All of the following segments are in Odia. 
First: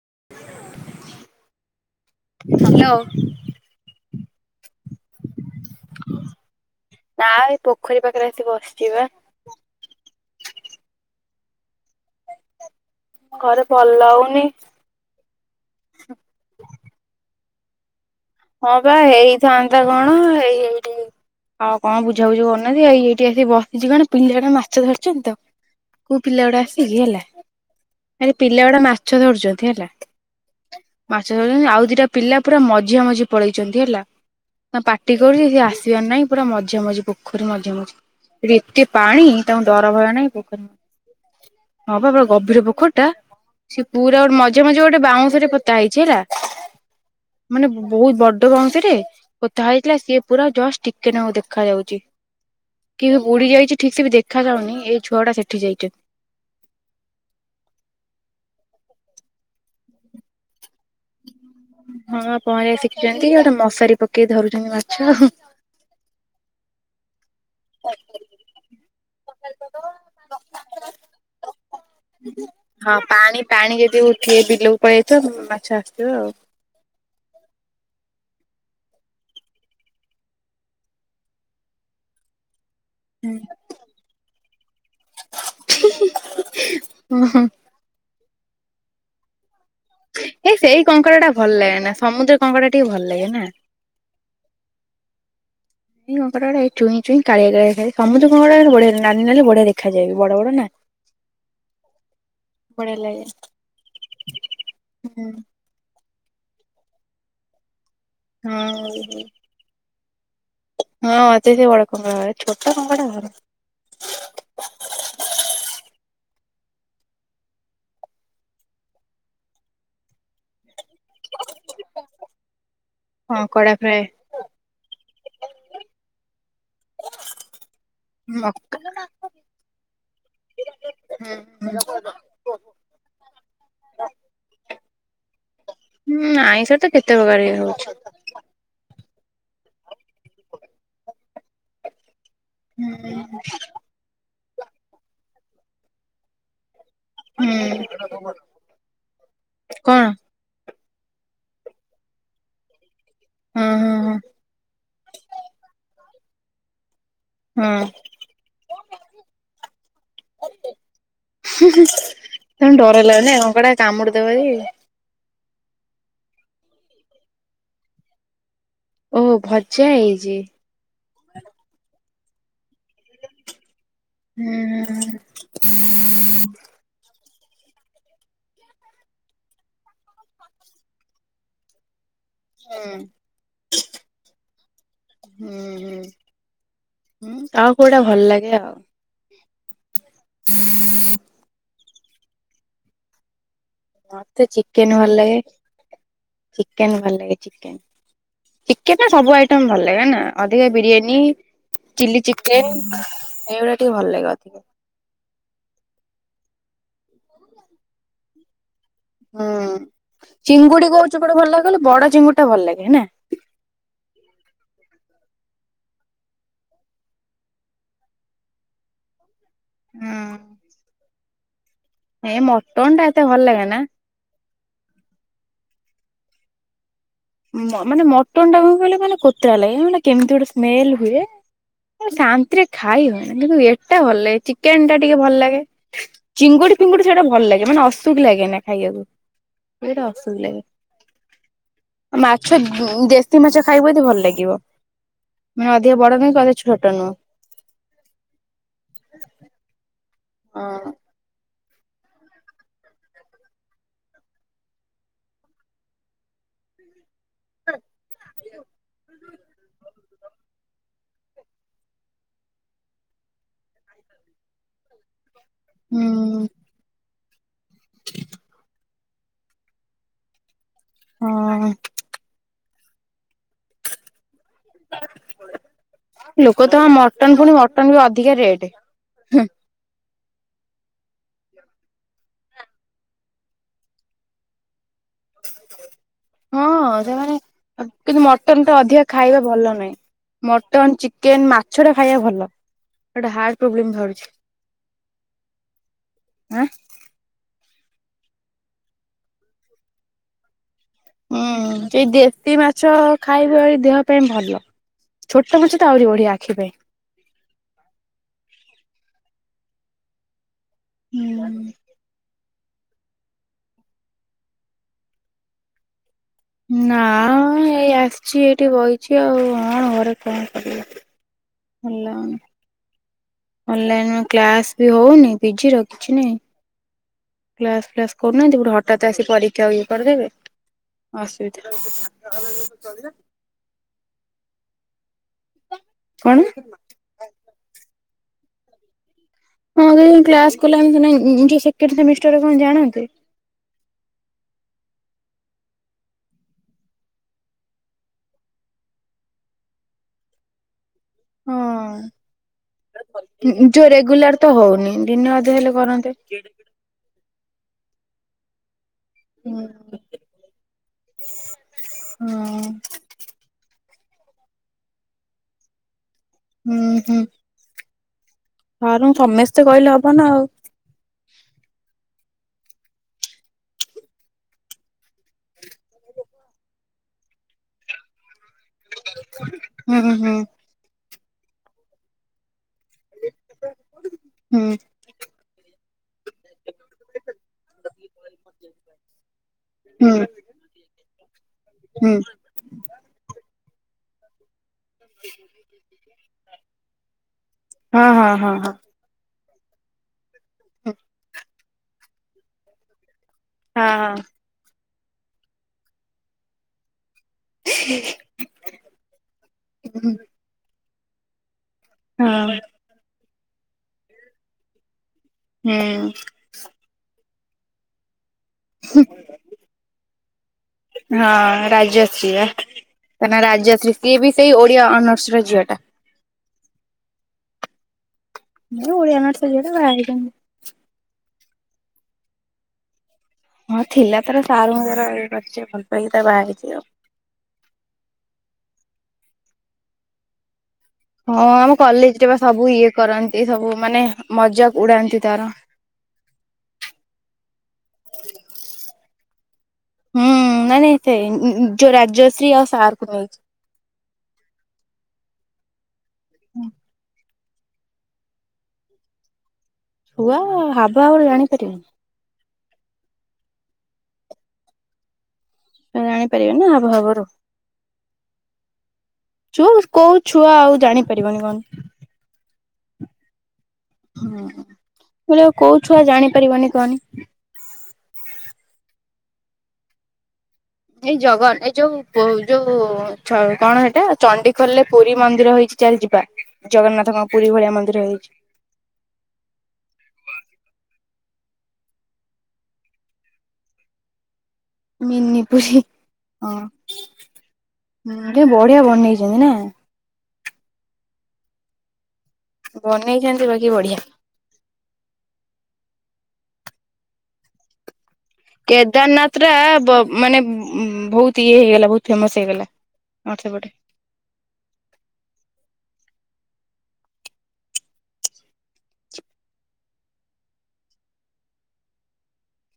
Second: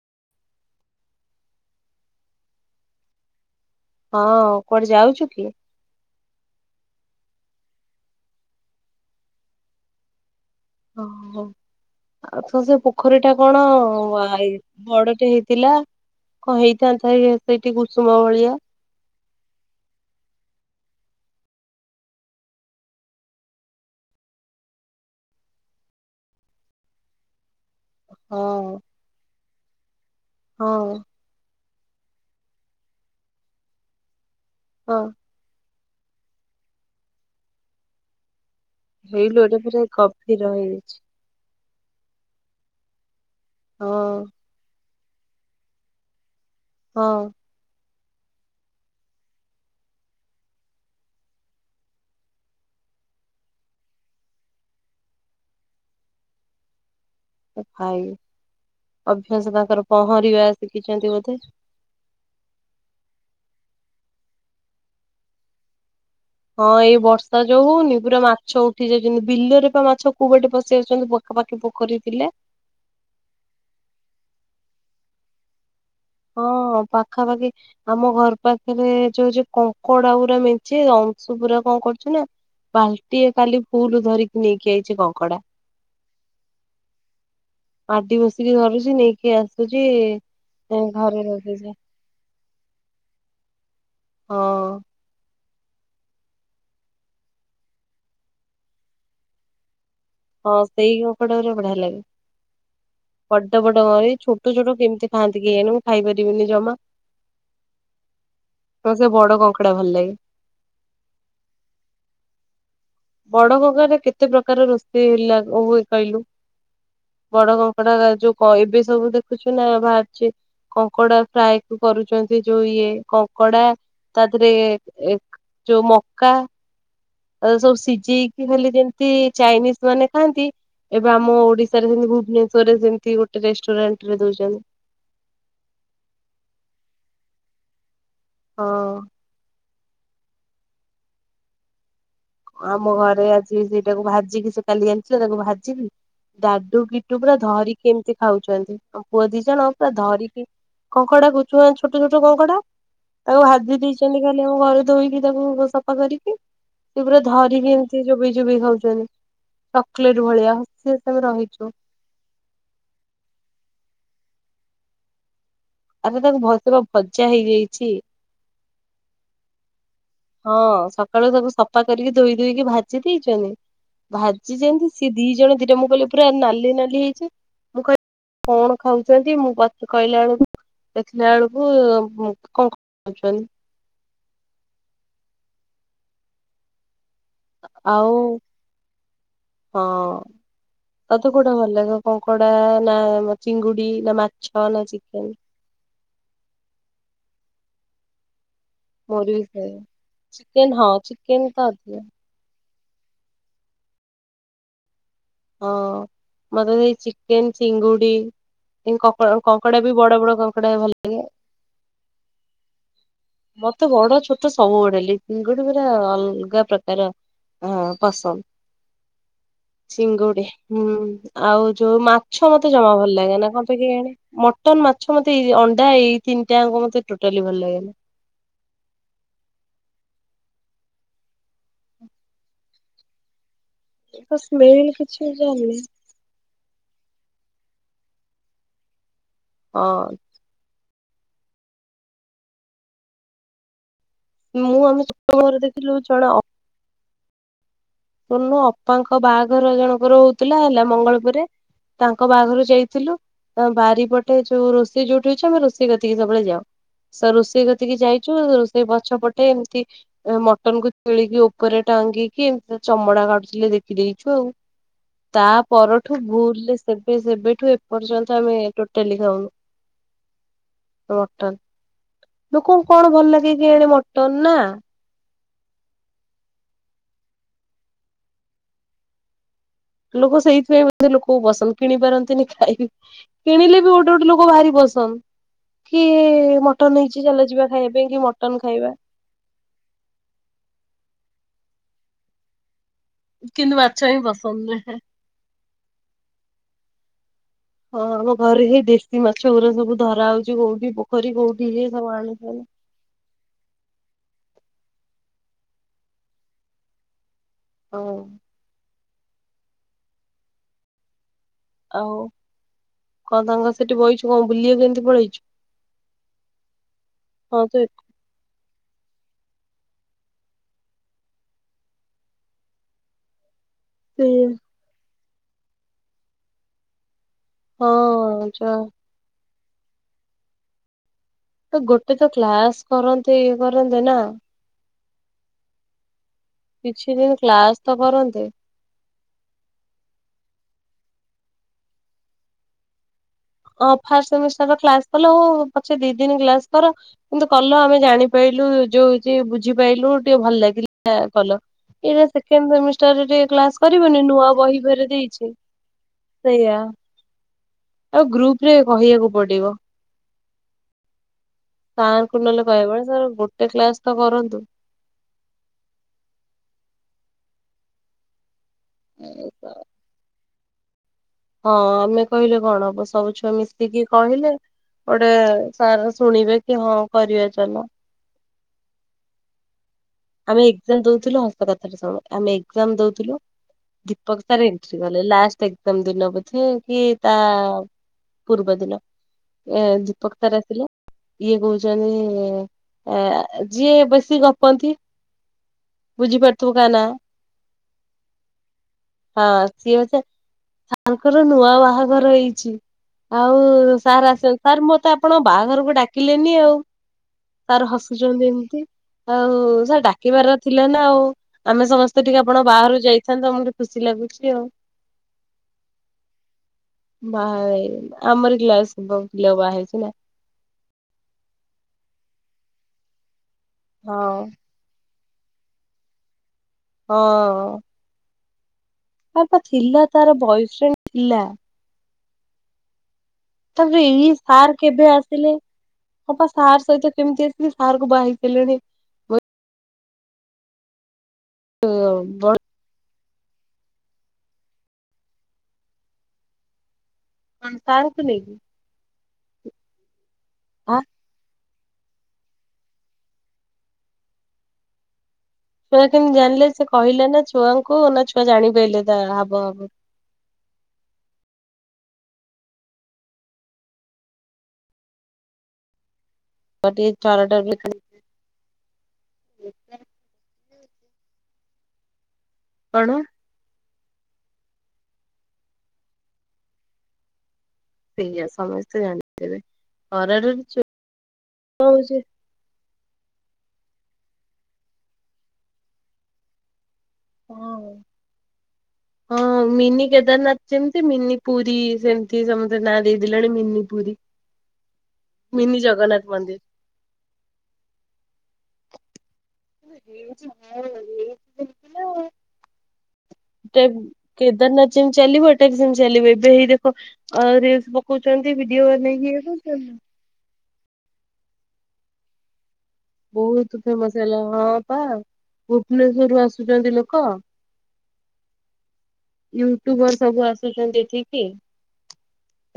ହ୍ୟାଲୋ ହଁ କୁଆଡେ ଯାଉଚୁ କି? ନା ଏଇ ପୋଖରୀ ପାଖରେ ଆସିି ବସିଚିବା। ଓ ହୋ ଆଉ ତ ସେ ପୋଖରୀ ଟା କଣ ଘରେ ଭଲ ଲାଗୁନି ଏ ବଡଟେ ହେଇଥିଲା କଣ ହେଇଥାନ୍ତା ଏ ସେଇଠି କୁସୁମ ଭଳିଆ ହଁ ବା ହେଇଥାନ୍ତା କଣ ହେଇ ହେଇ ଆଉ କଣ ବୁଝାବୁଝି କରୁନାହାନ୍ତି ଆ ଏଇଠି ଆସିିକି ବସିଛି କଣ ପିଲାଡ଼ା ମାଛ ଧରିଛନ୍ତି ତ କୋଉ ପିଲାଗୁଡା ଆସିକି ହେଲା ଆରେ ପିଲା ହଁ ଗୁଡା ମାଛ ଧରୁଛନ୍ତି ହେଲା ହଁ ମାଛ ଧରୁଛନ୍ତି ଆଉ ଦିଟା ପିଲା ପୁରା ମଝିଆ ମଝି ପଳେଇଛନ୍ତି ହେଲା ତା ହଁ ପାଟି କରୁଛି ସେ ଆସ ବାର ନାହିଁ ପୁରା ମଝିଆ ମଝି ପୋଖରୀ ମଝିଆ ମଝି ଏଠି ଏତେ ପାଣି ହେଇଲୋ ଏଇଟା ତାଙ୍କୁ ପୁରା ଡର ଭୟ ନାହିଁ ଗଭୀର ପୋଖରୀ ହେଇଯାଇଛି ହଁ ପା ପୁରା ଗଭୀର ପୋଖରୀ ଟା ସିଏ ପୁରା ହଁ ଗୋଟେ ମଝିଆ ମଝି ଗୋଟେ ବାଉଁଶଟେ ପୋତା ହେଇଛି ହେଲା ହୋଇ ମାନେ ବହୁତ ବଡ ବଉଁଶଟେ ପୋତା ହେଇଥିଲା ସିଏ ପୁରା ଜଷ୍ଟ ଟିକେ ନାକୁ ଦେଖା ଯାଉଛି। କି ବୁଡି ଯାଇଛି ଠିକ ସେ ବି ଦେଖା ଯାଉନି ଏଇ ଛୁଆ ଗୁଡା ସେଠି ଯାଇଛ ଭାଇ ଅଭ୍ୟାସ ପାଖରେ ପହଁରିବା ଶିଖିଛନ୍ତି ବୋଧେ ହଁ ପହଁରିବା ଶିଖିଛନ୍ତି ଗୋଟେ ମଶାରୀ ପେଇ। କିଏ ଧରୁଛନ୍ତି ମାଛ ଆଉ। ହଁ ଏଇ ବର୍ଷ। ଯଉନି ପୁରା ମାଛ ଉଠି ଯାଇଛନ୍ତି ବିଲରେ ବା ମାଛ କୋଉ ବାଟେ ପଶି ଆସଛନ୍ତି ପାଖାପାଖି ପୋଖରୀ ଥିଲେ। ହଁ ପାଣି ପାଣି ଯଦି ଉଠିବେ ବିଲକୁ ପଳେଇ ଯାଇଥିବ ମାଛ। ଆସିଥିବ ଆଉ। ହଁ ପାଖାପାଖି। ଆମ ଘର ପାଖରେ ଯୋଉ ଯୋଉ କଙ୍କଡା ପୁରା ମିଞ୍ଚି ଅଂଶୁ ପୁରା କଣ କରୁଛୁ ନା। ବାଲଟିଏ କାଲି ଫୁଲ ଧରିକି ନେଇକି ଯଇଛି କଙ୍କଡା। ହ ହ। ମାଟି ବସିକି ଧରୁଛି ନେଇକି ଆସୁଛି। କଙ୍କଡ଼ା ଟା ଘରେ ଡ଼ଭଲ ରଖିଛି ଲାଗେ ନା ସମୁଦ୍ର କଙ୍କଡ଼ାଟିିକ ବି ଭଲ ଲାଗେ ନା। ହଁ। ଙ୍କେ ଚୁଇଁ କାଆ ସମୁଦଙ୍କ ବାନେ ବଢେଇ। ହଁ ସେଇ ଅପଟ ବଢିଆ ଲାଗେ। ବଢିଆ ଲାଗେ ବଡ କରେ ଛୋଟ ଛୋଟ କେମିତି ହୁଁ ଖାଆନ୍ତି କି ଏଣୁ ମୁ ଖାଇପାରି। ଜମା ହଁ। ତ ସେ ବଡ କଙ୍କଡା ଭଲ ଲାଗେ। ହଁ ଅତ ସେଳକଛଟ। ବଡ କଙ୍ଗରେ କେତେ ପ୍ରକାର ରୋଷେଇ ହେଲାଏ କହିଲୁ। ବଡ କଙ୍କଡା ଯୋଉ ଏବେ ସବୁ ଦେଖୁଛୁ ନା ବାହାରିଛି।। କଙ୍କଡା ଫ୍ରାଏ କରୁଛନ୍ତି ଯୋଉ ହଁ କଙ୍କଡା କଡା ଫ୍ରାଏ ତା ଦେହରେ। ଯୋଉ ମୌକା ଆସ। ସିଝେଇକି ଖଲି ମକା ଯେମତି ଚାଇନିଜ ମାନେ ଖାଆନ୍ତି। ଏବେ ଆମ ଓଡିଶାରେ ସେମ ଭୁବନେଶ୍ୱରରେ ସେମତି ଗୋଟେ ରେଷ୍ଟୁରାଣ୍ଟ ରେ ଦଉଛନ୍ତି। ଆଇଁଷ ତ କେତେ ପ୍ରକାର ହଉଛି। ହଁ। ଆମ ହୁଁ ଘରେ ଆସି ସେଇଟାକୁ ଭାଜିକି ସେ କାଲି ଆଣିିଲ ତାକୁ ଭାଜିଲି ଡାଡୁ କି। ପୁରା ଧରିକି ହୁଁ ଏମିତି ଖାଉଛନ୍ତି ଆଉ ପୁଅ ଦିଜଣ ପୁରା କଣ ଧରିକି। କଙ୍କଡା କୁଛି ଛୋଟ ଛୋଟ କଙ୍କଡା। ତାକୁ ହଁ ହାଜି ହଁ ହଁ ଦେଇଛନ୍ତି ଖାଲି ଆମ ଘରେ ଧୋଇକି ତାକୁ ସଫା କରି। ସେ ପୁରା ଧରିକି ହଁ ଏମିତି ଚୋବେଇ ଚୋବାଇ ଖାଉଛନ୍ତି। ଚକୋଲେଟ ଭଳିଆ ହସି ସବୁ ରହିଛୁ। ତମେ ଡର ହେଲା କଡା କାମୁଡିଦବ। ଆରେ ତାକୁ ଭସ ଭଜା ହେଇଯାଇଛି। ଓ ଭତ। ହଁ ସକାଳୁ ସବୁ ସଫା କରିକି ଧୋଇ ଦୋଇକି ଭାଜି ଦେଇଛନ୍ତି। ହୁଁ ଭାଜି ଯେମିତି ହୁଁ ଜଣ ଦଟ ମୁଁ କହିଲି ପୁରା ନାଲି ନାଲି ହେଇଛି ମୁଁ କହିଲି। କଣ ଖାଉଛନ୍ତି ମୁଁ କହିଲା ବେଳକୁ ଦେଖିଲା ବେଳକୁ। କଣ କଣ କହୁନ୍। ହୁଁ ଆଉ କୋଉଟା ଭଲ ଲାଗେ ଆଉ। ହଁ ତତେ କୋଉଟା ଭଲ ଲାଗିବ କଙ୍କଡା। ଚିଙ୍ଗୁଡି ନା ମାଛ ମତେ ନା ଚିକେନ ଭଲ ଲାଗେ ଚିକେନ ଭଲ ଲାଗେନି। ଚିକେନ ମୋର ସବୁ ବି ଆଇଟମ ସେୟା। ଭଲ ନା ଅଧିକା ଚିକେନ ହଁ ବିରିୟାନୀ ଚିକେନ ତ ଅଧିକ ଚି ଚିକେନ। ଏଇଗଟା ଟିକେ ଭଲ ଲାଗେ ଅଧିକ। ହଁ ମତ ସେ ଚିକନ୍ ଚିଙ୍ଗୁଡ଼ି। ହୁଁ କଙ୍କଡା ବି ବଡ ବଡ କଙ୍କଡା ଚିଙ୍ଗୁଡି ଭଲ କୋଉ ଲାଗେ। ଚିଙ୍ଗୁଡି ଭଲ କହିଲୁ ବଡ ଚିଙ୍ଗୁଡି ଟା ଭଲ ଲାଗେ ନା। ମତେ ବଡ ଛୋଟ ସବୁବେଡେ। ପିଙ୍ଗୁଡି ପରା ଅଲଗା ପ୍ରକାର ପସନ୍ଦ। ଶିଙ୍ଗୁଡ଼ି ହୁଁ ହଉ। ଯୋଉ ଏ ମାଛ ମତେ ଜମା ମଟନ ଟା ଭଲ ଏତେ ଲାଗେ ନା। କଣ ପାଇଁ କେଆଣି ମଟନ୍ ମାଛ ମତେ ଏ ଅ ଏଇ ତିନିଟାଙ୍କ ମତେ ଟୋଟାଲି ଭଲ ଲାଗେନା। ତିନିଟାଙ୍କୁ କହିଲା ମାନେ କୋତରା ଲାଗେ ମାନେ କେମିତି ଗୋଟେ ସ୍ମେଲ ହୁଏ। ଶାନ୍ତିରେ ଖାଇ ହୁଏନି। କିନ୍ତୁ ଏ ସେଟା ଭଲ ତା ଲାଗେ ସ୍ମେଲ ଚିକେନ ଟା ଟିକେ କିଛି ଭଲ ଲାଗେ। ଜାଣିନି ଚିଙ୍ଗୁଡି ଫିଙ୍ଗୁଡି ସେଇଟା ଭଲ ଲାଗେ। ଏ ମାନେ ଅସୁକ ଲାଗେ ନା ଖାଇବାକୁ ହଁ ସେଟା ଅସୁଖ ଲାଗେ। ମାଛ ଉଁ ଦେଶୀ ମାଛ ଖାଇବୁ ଯଦି ଭଲ। ଲାଗିବ ମୁଁ ଆମେ ଛୋଟ ବେଳରେ ମାନେ ଦେଖିଲୁ ଅଧିକ ବଡ ନୁହେଁ କି ଅଧିକ ଛୋଟ ନୁହଁ। ଶୁଣୁନୁ ଅପାଙ୍କ ବାହାଘର ଜଣଙ୍କର ହଉଥିଲା ହେଲା ମଙ୍ଗଳପୁରରେ। ତାଙ୍କ ବାହାଘର ଯାଇଥିଲୁ। ତ ବାରିପଟେ ଯୋଉ ରୋଷେଇ ଯୋଉଠି ହଉଛି। ଆମେ ରୋଷେଇ କତିକି ସବୁବେଳେ ଯାଉ। ସେ ରୋଷେଇ କତିକି ଯାଇଚୁ। ରୋଷେଇ ପଛ ପ ଟେ ଏମତି ମଟନକୁ ତିଳିକି ଉପରେ ଟାଙ୍ଗିକି ଚମଡା କାଟୁଥିଲେ ଦେଖିଦେଇଚୁ। ଆଉ ତା ପରଠୁ ହୁଁ ଭୁଲରେ ସେ ସେବେଠୁ ଏପର୍ଯ୍ୟନ୍ତ ଆମେ ଟୋଟାଲି ଖାଉନୁ। ମଟନ ହଁ ଲୋକଙ୍କୁ କଣ ଭଲ ଲାଗେ କେଇଆଣି ମଟନ ନା। ଲୋକ ତ ମଟନ ପୁଣି ମଟନ ବି ଅଧିକା ରେଟ ହେଁ। ଲୋକ ସେଇଥିପାଇଁ ବୋଧେ ଲୋକ ବସନ୍ଦ। କିଣି ପାରନ୍ତିନି। ଖାଇ କିଣିଲେ ବି ଗୋଟେ ଗୋଟେ ଲୋକ ଭାରି ବ ହମ ହଁ ସିଏ ମାନେ ଖାଇବା ପାଇଁ କି କିନ୍ତୁ ମଟନ ଟା ଅଧିକା ଖାଇବା ଭଲ ନୁହେଁ। ମଟନ ଚିକେନ ମାଛ ଟା ଖାଇବା ଭଲ। ଏଟା ହାର୍ଟ କିନ୍ତୁ ପ୍ରୋବଲେମ ମାଛ ହିଁ ଧରିଛି। ପସନ୍ଦ ନୁହେଁ। ଆଁ। ହଁ ଆମ ଘରେ ଯାଇ ଦେଶୀ ମାଛ ଗୁରା ସବୁ ଧରା ହଉଛି କଉଠି? ହୁଁ ସେଇ ଦେଶୀ ମାଛ ଖାଇବା ହିଁ ଦେହ ପାଇଁ ଭଲ। ଛୋଟ ମାଛ ତ ଆହୁରି ବଢିଆ ଆଖି ପାଇଁ। ହ। ହୁଁ। ଆଉ କଣ ତାଙ୍କ ସେଠି ବଇଚୁ କଣ ବୁଲିଆକୁ ଏମିତି ପଳେଇଚୁ। ନା ଏଇ ଆସିଚି ଏ ଏଇଠି ବଇଚି ଆଉ କଣ ଘରେ କଣ କରିବି ଭଲ ଲାଗୁନି। ଅନଲାଇନ ଏତେ କ୍ଲାସ ବି ହଉନି ପିଜି ର କିଛି ନାହିଁ। ହଁ କ୍ଲାସ ଫ୍ଲାସ କରୁନୁ ଏମିତି ଯା ଗୋଟେ ହଠାତ୍ ଆସି ପରୀକ୍ଷା ଇଏ କରିଦେବେ। ଅସୁବିଧା ତ ଗୋଟେ ତ କ୍ଲାସ କରନ୍ତେ ଇଏ କରନ୍ତେ ନା। କଣ କିଛି ଦିନି କ୍ଲାସ ତ କରନ୍ତେ। ହଁ [unintelligible] କଣ ଜାଣନ୍ତେ।। ହଁ ଫାଷ୍ଟ ସେମିଷ୍ଟାର ର କ୍ଲାସ କଲ। ପଛେ ଦି ଦିନ କ୍ଲାସ କର କିନ୍ତୁ କଲ ଆମେ ଜାଣି ପାଇ ଲୁ ଯୋଉ ଯିଏ ବୁଝି ପାଇଲୁ ଟିକେ ଭଲଲାଗି କଲ ହଁ ଏଇଟା ସେକେଣ୍ଡ ସେମିଷ୍ଟାରରେ ଟିକେ କ୍ଲାସ ଯୋଉ କରିବନି। ନୂଆ ବହି ଫେରେ ଦେଇଚି। ଆଙ୍କେ କେଡେ କେଡେ। ଆଉ ଗ୍ରୁପ ରେ କହିଆକୁ ପଡିବ। ହଁ ସାରଙ୍କୁ ନହେଲେ କହିବ ସାର୍ ଗୋଟେ କ୍ଲାସ ତ କରନ୍ତୁ। ଉଁ ହୁଁ। ସାରୁଙ୍କୁ ସମସ୍ତେ କହିଲେ ହବ ନା ଆଉ। ହଁ ଆମେ କହିଲେ କଣ ହବ। ସବୁ ଛୁଆ ମିଶିକି କହିଲେ? ଗୋଟେ ସାର୍ ଶୁଣିବେ କି ହଁ କରିବା ଚାଲ। ହୁଁ ହୁଁ ଆମେ ଏଗଜାମ ଦଉଥିଲୁ ହସ କଥାଟେ ଶୁଣ। ଆମେ ଏଗଜାମ ଦଉଥୁଲୁ ଦୀପକ ହୁଁ ସାର ଏନଟିରି କଲେ ଲାଆଷଟ ଏଗଜାମ ଦିନ। ବୋଧେ କି ତା ପୂର୍ବ ଦିନ। ଏ ହୁଁ। ଦୀପକ ସାର୍ ଆସିଲେ। ଇଏ କହୁଛନ୍ତି ଏ ଯିଏ ବେଶ ଶୀ ଗପନ୍ତି ବୁଝି ପାରୁଥୁବ କା ନାଁ? ହୁଁ ହଁ ହଁ ହଁ ହଁ ହଁ ସିଏ ଅଛ, ସାର୍ ଙ୍କର ନୂଆ ବାହାଘର ହେଇଛି। ହଁ ଆଉ ହଁ। ସାର୍ ଆସ, ସାର୍ ମୋତେ ଆପଣଙ୍କ ବାହାଘରକୁ ଡାକିଲେନି ଆଉ। ସାର୍ ହସୁଛନ୍ତି ଏମିତି। ଆଉ ସାର୍ ଡାକିବାର ଥିଲା ନା ଆଉ। ଆମେ ସମସ୍ତେ ଟିକେ ହଁ ଆପଣ ବାହାଘରକୁ ଯାଇଥାନ୍ତ। ଆମକୁ ଯୋଉ ଖୁସି ଲାଗୁଛି ଆଉ। ହଁ। ବାହା ହେଇଗଲା। ହୁଁ, ହଁ ରାଜଶ୍ରୀ ବା। ତା ନାଁ ରାଜଶ୍ରୀ ସିଏ ହଁ ବି ସେଇ ଓଡିଆ ଅନର୍ସର ଝିଅଟା। ହଁ। ଏ ଓଡିଆ ଅନର୍ସ ହଁ ପା ଝିଅ ଟା ବାହା ଥିଲା ହେଇଛନ୍ତି। ତାର ବୟଫ୍ରେଣ୍ଡ ଥିଲା। ହଁ ତାପରେ ଥିଲା ଏଇ ତାର ସାର୍ ସାରଙ୍କୁ ତାର କେବେ ଇଏ ଆସିଲେ କରିଛି ଭଲ ପାଇକି ତାର ବାହା ତାଙ୍କ ହେଇଛି ଆଉ। ସାର୍ ସହିତ କେମିତି ଆସିଲେ। ସାର୍ କୁ ବାହା ହେଇଗଲେଣି। ହଁ ଆମ କଲେଜ୍ ରେ ବା ସବୁ ଇଏ କରନ୍ ଏ ସବୁ ମାନେ ମଜାକ୍ ଉଡାନ୍ତି ତାର। କଣ ସାର୍ କୁ ନେଇକି? ହୁଁ, ନାଇଁ ନାଇଁ ସେ ଉଁ, ଉଁ, ଯୋଉ ରାଜଶ୍ରୀ ଆଉ ସାର୍ କୁ ନେଇ। ଛୁଆ କେମିତି ଜାଣିଲେ? ସେ କହିଲା ନା ଛୁଆଙ୍କୁ ନା ଛୁଆ ଜାଣି ପାଇଲେ ତା ହାବ ଭାବ ଛୁଆ ହାବ ଭାବରୁ ଜାଣିପାରିବେନି। ତ ଜାଣି ପାରିବେ ନା ଆ ହାବ ଭାବ ଟିକେ ରୁ। ଥରଟା ଛୁଆକୁ କୋଉ ଛୁଆ ଆଉ ଜାଣିପାରିବନି କହନି। କଣ? ହଁ, ମୁଁ କହିଲି ଆଉ କୋଉ ଛୁଆ ଜାଣିପାରିବନି କହନି? ସେଇଆ ସମସ୍ତେ ଜାଣିଦେବେ ଖରାର ଏଇ ଜଗନ ଏଇ ଯୋଉ ପ-ଯୋଉ ଛ- କଣ ସେଟା ଚଣ୍ଡିଖୋଲଲେ ପୁରୀ ମନ୍ଦିର ହୋଇଛି ଚାଲ ଯିବା। ଜଗନ୍ନାଥ ହଁ, ହଁ ମିନି କେଦାରନାଥ ଚିନ୍ ସେ ମିନି ପୁରୀ ସେମିତି ସମସ୍ତେ ନାଁ ଦେଇଦଲେଣି mini Puri. Mini mini Puri, Jagannath ହଁ, ମନ୍ଦିର। ହୁଁ, କେ ବଢିଆ ବନେଇ ଯିମିନା। ହଁ ଏଇ ଚାଲିଥିଲା। ବନେଇଛନ୍ତି ବାକି ବଢିଆ ଟେ-କେଦାରନାଥ ଯେମିତି ଚାଲିିବ ଏଟା ବି ସେମତି ଚାଲିିବେ। ଯେ ହେଇ ଦେଖ ଆ ରିଲସ୍ ପ କେଦାରନାଥ ଟା ବ- ମାନେ ଉଁ, ବହୁତ ଇଏ ହେଇଗଲା। ବହୁତ ଫେମସ୍ ହେଇଗଲା। ନର୍ଥ ସେପଟେ ବହୁତୁ ଫେମସ୍ ହେଲା। ହଁ ପା ଭୁବନେଶ୍ୱରରୁୁ ଆସ ଛନ୍ତି ଲୋକ। ୟୁଟ୍ୟୁବରୂ ସବୁ ଆସୁଛନ୍ତି ଏଠକିି।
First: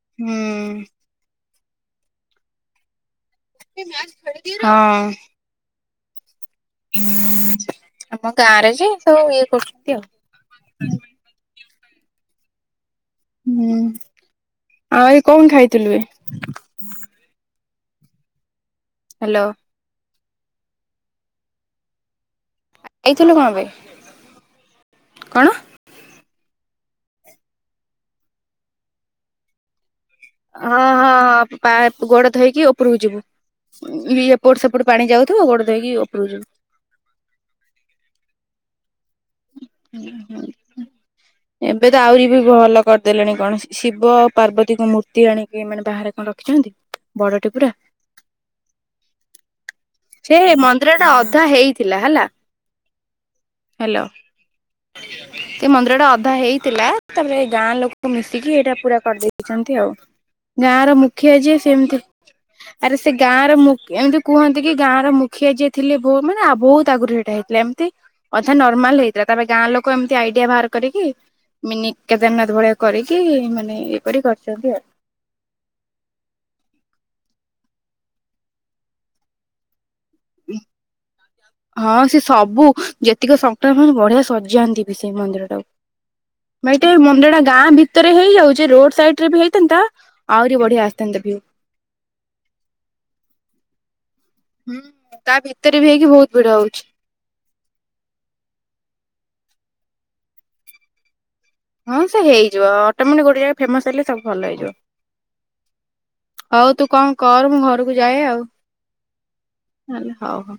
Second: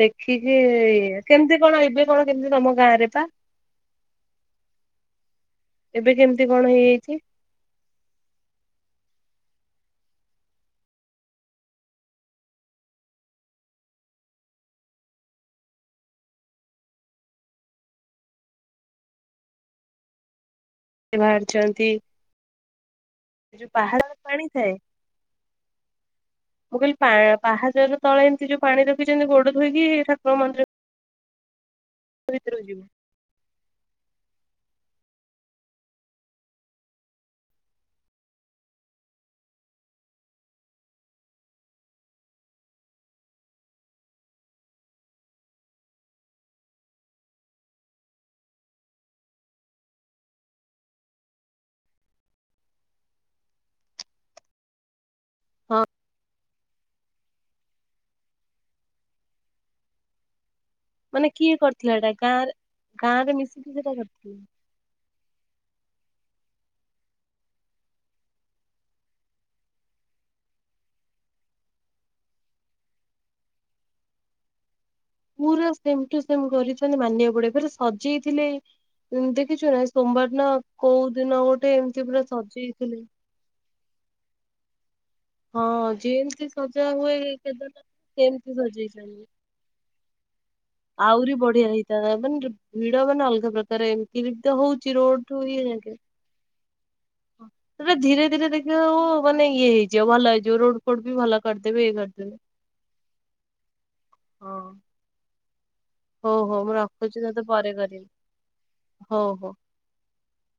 ଦେଖିକି ହୁଁ ଇଏ କେମିତି କଣ ଏବେ କଣ କେମିତି ତୋମ ଗାଁ ରେ ପା? ହଁ। ଏବେ କେମ ଆମ ଗାଁରେ ଯେ ସବୁ ଇଏ କରୁଛନ୍ତି ଆଉ। ହୁଁ, ଆଉ ଏ କଣ ଖାଇଥିଲୁ ବେ? ହାଲୋ‌। ବାହାରିଛନ୍ତି। ଖାଇଥିଲୁ କଣ ବେ? ଯୋଉ ପାହାଡର ପାଣି ଥାଏ କଣ? ମୁଁ କହିଲି ପା-ପାହାଚର ତଳେ ଏମିତି ଯୋଉ ପାଣି ରଖିଚନ୍ତି ଗୋଡ ଧୋଇକି ଠାକ ହଁ, ହଁ, ହଁ, ଗୋଡ ପା-ଧୋଇକି ଉପରକୁ ଯିବୁ। ଉଁ, ଇଏ ଏପଟ ସେପଟ ପାଣି ଯାଉଥୁବ ଗୋଡ ଧୋଇକି ଉପରକୁ ଯିବୁ। ହୁଁ ହୁଁ। ଏବେ ତ ଆହୁରି ବି ଭଲ କରିଦେଲେଣି କଣ, ଶିବ ପାର୍ବତୀଙ୍କ ମୂର୍ତ୍ତି ଆଣିକି ମାନେ ବାହାରେ କଣ ରଖିଛନ୍ତି। ବଡ଼ଟେ ପୁରା। ଛେ ମନ୍ଦିର ଟା ଅଧା ହେଇଥିଲା ହେଲା। ହାଲୋ। ସେ ହଁ ମନ୍ଦିର ଟା ଅଧା ହେଇଥିଲା। ତାପରେ ଗାଁ ଲୋକ ମିଶିକି, ଏଇଟା ପୁରା କରି ଦେଇଛନ୍ତି। ଆଉ ଗାଁ ର ମାନେ ମୁଖିଆ କିଏ ଯିଏ କରିଥିଲା ସେମ୍‌ତି, ଏଟା ଗାଁରେ ଆରେ ସେ ଗାଁ ରେ ଗାଁର ମିଶିକି ମୁ ସେଟା ଏମିତି କୁହ କରିଥିଲେ ଗାଁ ର ମୁଖିଆ ଯିଏ ଥିଲେ, ଭୋ ମାନେ ବହୁତ ଆଗୁରୁ ସେଇଟା ହେଇଥିଲା। ଏମ୍‌ତି ଅଧା ନର୍ମାଲ ହେଇଥିଲା। ତାପରେ ଗାଁ ଲୋକ ଲୋକ ଏମ୍ତି ଆଇଡିଆ ବାହାର କରିକି ମିନି କେଦାରନାଥ୍ ଭଳିଆ କରିକି, ମାନେ ଏଇପରି କରିଚନ୍ତି। ଆଉ ପୁରା ସେମ୍ ଟୁ ସେମ୍ କରିଛନ୍ତି, ମାନିବାକୁ ପଡ଼ିବ। ଫେର୍ ସଜେଇ ଥିଲେ। ଦେଖିଚ ନା? ସୋମବାର୍ ଦିନ, କଉ ଦିନ ଗୋଟେ? ଏମିତି ଗୋଟେ ସଜେଇ ଥିଲେ। ପା ହୁଁ! ବଢିଆ ସଜାନ୍ତି। ହଁ ଯେମିତି ସଜା ହୁଏ ମନ୍ଦିର ଟା ଗାଁ କେଦାରନାଥ ଭିତରେ ହେଇଯାଉଛି। ରୋଡ୍‌ ସାଇଟି ରେ ବି ହେଇଥାନ୍ତା। ଆହୁରି ବଢିଆ ଆସିଥାନ୍ତା ଆଉରି ଭିଉ। ବଢିଆ ହେଇଥାନ୍ତା। ମାନେ ଭିଡ ମାନେ ଅଲଗା ପ୍ରକାର ଏମିତି ବି ତ ହୁଁ! ହଉଛି ତା ରୋଡଠୁ ଇଏ ଭିତରେ ବି ଯାକେ। ହେଇକି ବହୁତ ଭିଡ ହଉ ସେଟା ଧୀରେ ଧୀରେ ଦେଖିବ ଆଉ, ମାନେ ଇଏ ହେଇଯିବ ଭଲ ହେଇଯିବ। ରୋଡ୍‌ ଫୋଡ୍‌ ବି ଭଲ କରିଦେବେ ଇଏ ହଁ ସେ କରିଦେବେ। ହେଇଯିବ, ଅଟୋମେଟିକ୍ ଗୋଟେ ଜାଗା ରେ ଫେମସ୍ ହେଲେ ସବୁ ଭଲ ହଁ ହେଇଯିବ। ହଉ ମୁଁ ତୁ କ'ଣ ରଖୁଛି ତତେ କର୍ ମୁଁ ପରେ ଘରକୁ କରିବି ଯାଏ। ହଉ ହଉ। ଆଉ ଆ ହଉ ହଉ